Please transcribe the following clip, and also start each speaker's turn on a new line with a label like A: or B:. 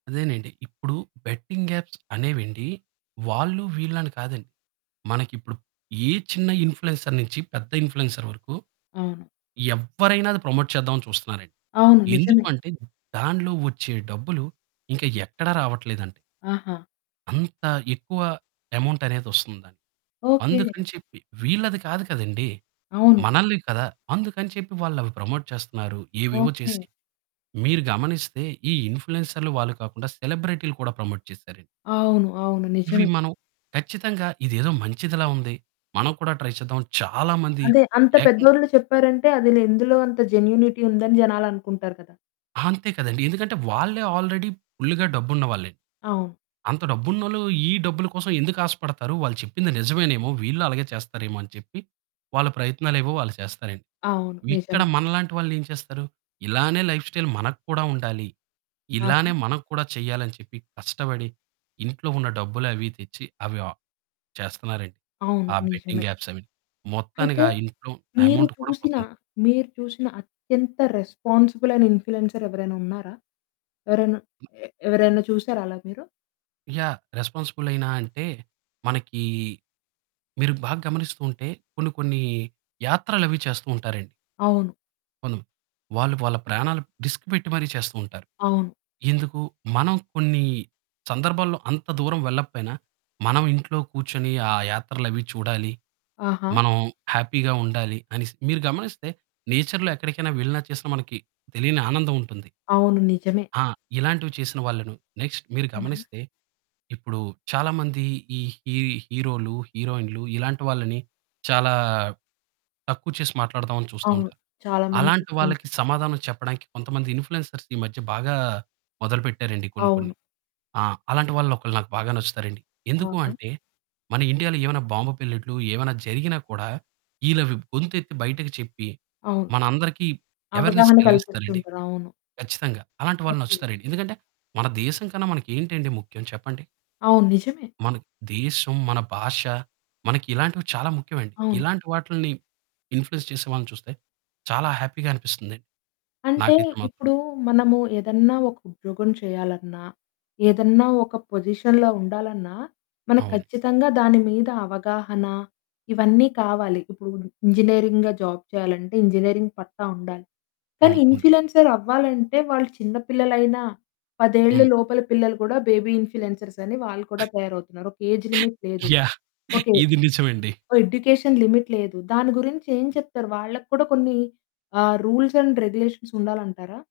A: అదేనండి. ఇప్పుడు betting apps అనేవెండి వాళ్ళు వీళ్ళని కాదండి, మనకిప్పుడు ఏ చిన్న ఇంప్ల్యూయన్సర్స్ నుంచి పెద్ద ఇంప్ల్యూయన్సర్స్ వరకు
B: అవును.
A: ఎవ్వరైనా అది ప్రమోట్ చేద్దామని చూస్తున్నారండి.
B: అవును. నిజమే.
A: ఎందుకంటే దానిలో వచ్చే డబ్బులు ఇంకా ఎక్కడ రావట్లేదండి.
B: ఆహా!
A: అంత ఎక్కువ అమౌంట్ అనేదోస్తుందానికి
B: ఓకే.
A: అందుకని చెప్పి. వీళ్ళది కాదు కదండీ!
B: అవును.
A: మనల్ని కదా! అందుకని చెప్పి వాళ్ళవి ప్రమోట్ చేస్తున్నారు. ఏవేవో
B: ఓకే.
A: చేసి, మీరు గమనిస్తే ఈ ఇంప్ల్యూయన్సర్‌లు వాళ్ళు కాకుండా సెలబ్రిటీ‌లు కూడా ప్రమోట్ చేసారండి.
B: అవును. అవును.
A: ఇవి
B: నిజమే.
A: మనం ఖచ్చితంగా ఇదేదో మంచిదిలా ఉంది, మనం కూడా ట్రై చేద్దాం చాలా మంది
B: అదే అంత
A: ఏకం
B: పెద్దోళ్ళు చెప్పారంటే అదులో ఎందులో అంత జెన్యూనిటీ ఉందని జనాలు అనుకుంటారు కదా!
A: అంతే కదండీ ఎందుకంటే వాళ్ళే ఆల్రెడీ ఫుల్‌గా డబ్బున్న వాళ్ళే.
B: అవును.
A: అంత డబ్బున్నోళ్లు ఈ డబ్బుల కోసం ఎందుకు ఆశపడతారు. వాళ్ళు చెప్పింది నిజమేనేమో వీళ్ళు అలాగే చేస్తారేమో అని చెప్పి, వాళ్ళ ప్రయత్నాలేవో వాళ్ళు చేస్తారండి.
B: అవును
A: ఇక్కడ
B: నిజమే.
A: మనలాంటి వాళ్ళు ఏం చేస్తారు? ఇలానే లైఫ్‌స్టైల్ మనకు కూడా ఉండాలి.
B: ఆహా!
A: ఇలానే మనకూడా చేయాలి అని చెప్పి కష్టపడి ఇంట్లో ఉన్న డబ్బులు అవి తెచ్చి అవి ఆ! చేస్తున్నారండి.
B: అవును
A: ఆ!
B: నిజమే.
A: బెట్టింగ్ ఆప్స్ అవిన్ని. మొత్తానికి
B: అయితే
A: ఆ ఇంట్లో ఆ!
B: మీరు
A: అమౌంట్ కూడా
B: చూసిన
A: పోతుంది.
B: మీరు చూసిన అత్యంత రెస్పాన్సిబులయినా ఇంప్ల్యూయన్సర్స్ ఎవరైనా ఉన్నారా? ఎవరైనా
A: హ్మ్.
B: ఏ ఎవరైనా చూసారా అలా మీరు?
A: యాహ్! రెస్పాన్సిబులేనా అంటే మనకి, మీరు బా గమనిస్తుంటే కొన్ని కొన్ని యాత్రలు అవి చేస్తూ ఉంటారండి.
B: అవును.
A: కొందమ వాళ్ళు వాళ్ళ ప్రాణాలు రిస్క్ పెట్టి మరీ చేస్తూ ఉంటారు.
B: అవును.
A: ఎందుకు మనం కొన్ని సందర్భాల్లో అంత దూరం వెళ్లపేయినా, మనం ఇంట్లో కూర్చొని ఆ! యాత్రలు అవి చూడాలి,
B: ఆహా!
A: మనం హ్యాపీ‌గా ఉండాలి. అనిసి మీరు గమనిస్తే నేచర్‌లో ఎక్కడికైనా వెళ్ళినా చేసినా మనకి తెలియని ఆనందం ఉంటుంది.
B: అవును నిజమే.
A: ఆ! ఇలాంటివి చేసిన వాళ్ళను నెక్స్ట్ మీరు
B: అవునా?
A: గమనిస్తే ఇప్పుడు చాలా మంది ఈ హి హీరో‌లు హీరోయిన్‌లు, ఇలాంటి వాళ్ళని చాలా తక్కువ చేసి మాట్లాడదాం అని చూస్తూ
B: అవును
A: ఉంటారు.
B: చాలా మంది
A: అలాంటి
B: చూస్తుంటారు.
A: వాళ్ళకి సమాధానం చెప్పడానికి కొంతమంది ఇంప్ల్యూయన్సర్స్ ఈ మధ్య బాగా మొదలుపెట్టారండి కొన్ని కొన్ని.
B: అవును.
A: ఆ! అలాంటి వాళ్ళు ఒకలు నాకు బాగా నచ్చుతారండి. ఎందుకు
B: అవునా?
A: అంటే మన ఇండియాలో ఏమైనా బాంబు పేలినట్టు ఏమైనా జరిగినా కూడా, ఇళ్ళవి గొంతెత్తి బయటకి చెప్పి,
B: అవును.
A: మనందరికి అవేర్నెస్
B: అవగాహన
A: కలిగిస్తారండి
B: కల్పిస్తుంటారు. అవును.
A: కచ్చితంగా, అలాంటి వాళ్ళు
B: ఓకే.
A: నచ్చుతారండి. ఎందుకంటే మన దేశం కన్నా మనకేంటండి ముఖ్యం చెప్పండి?
B: అవును నిజమే.
A: మన దేశం, మన భాష, మనకి ఇలాంటివి చాలా ముఖ్యమండి.
B: అవును.
A: ఇలాంటి వాటిలిని ఇంప్ల్యూయన్స్ చేసే వాళ్ళని చూస్తే చాలా హ్యాపీ‌గా అనిపిస్తుంది
B: అంటే
A: నాకైతే మాత్రం.
B: ఇప్పుడు మనము ఏదన్నా ఒక ఉద్యోగం చేయాలన్నా, ఏదన్నా ఒక పొజిషన్‌లో ఉండాలన్నా మనకు
A: అవును.
B: ఖచ్చితంగా దాని మీద అవగాహన ఇవన్నీ కావాలి. ఇప్పుడు ఇంజినీరింగ్‌గా జాబ్ చేయాలంటే ఇంజనీరింగ్ పట్టా ఉండాలి. కానీ
A: అవును. ఉండ
B: ఇంప్ల్యూయన్సర్ అవ్వాలంటే వాళ్ళు చిన్న పిల్లలైనా, 10 ఏళ్ళ
A: హ్మ్.
B: లోపల పిల్లలు కూడా బేబీ ఇంప్ల్యూయన్సర్స్ అని వాళ్ళు కూడా తయారవుతున్నారు. ఒక ఏజ్ లిమిట్ లేదు.
A: యాహ్!
B: ఓకే.
A: ఇది నిజమండి.
B: ఓహ్! ఎడ్యుకేషన్ లిమిట్ లేదు. దాని గురించి ఏం చెప్తారు? వాళ్ళ కూడా కొన్ని ఆ! Rules and regulations ఉండాలంటారా?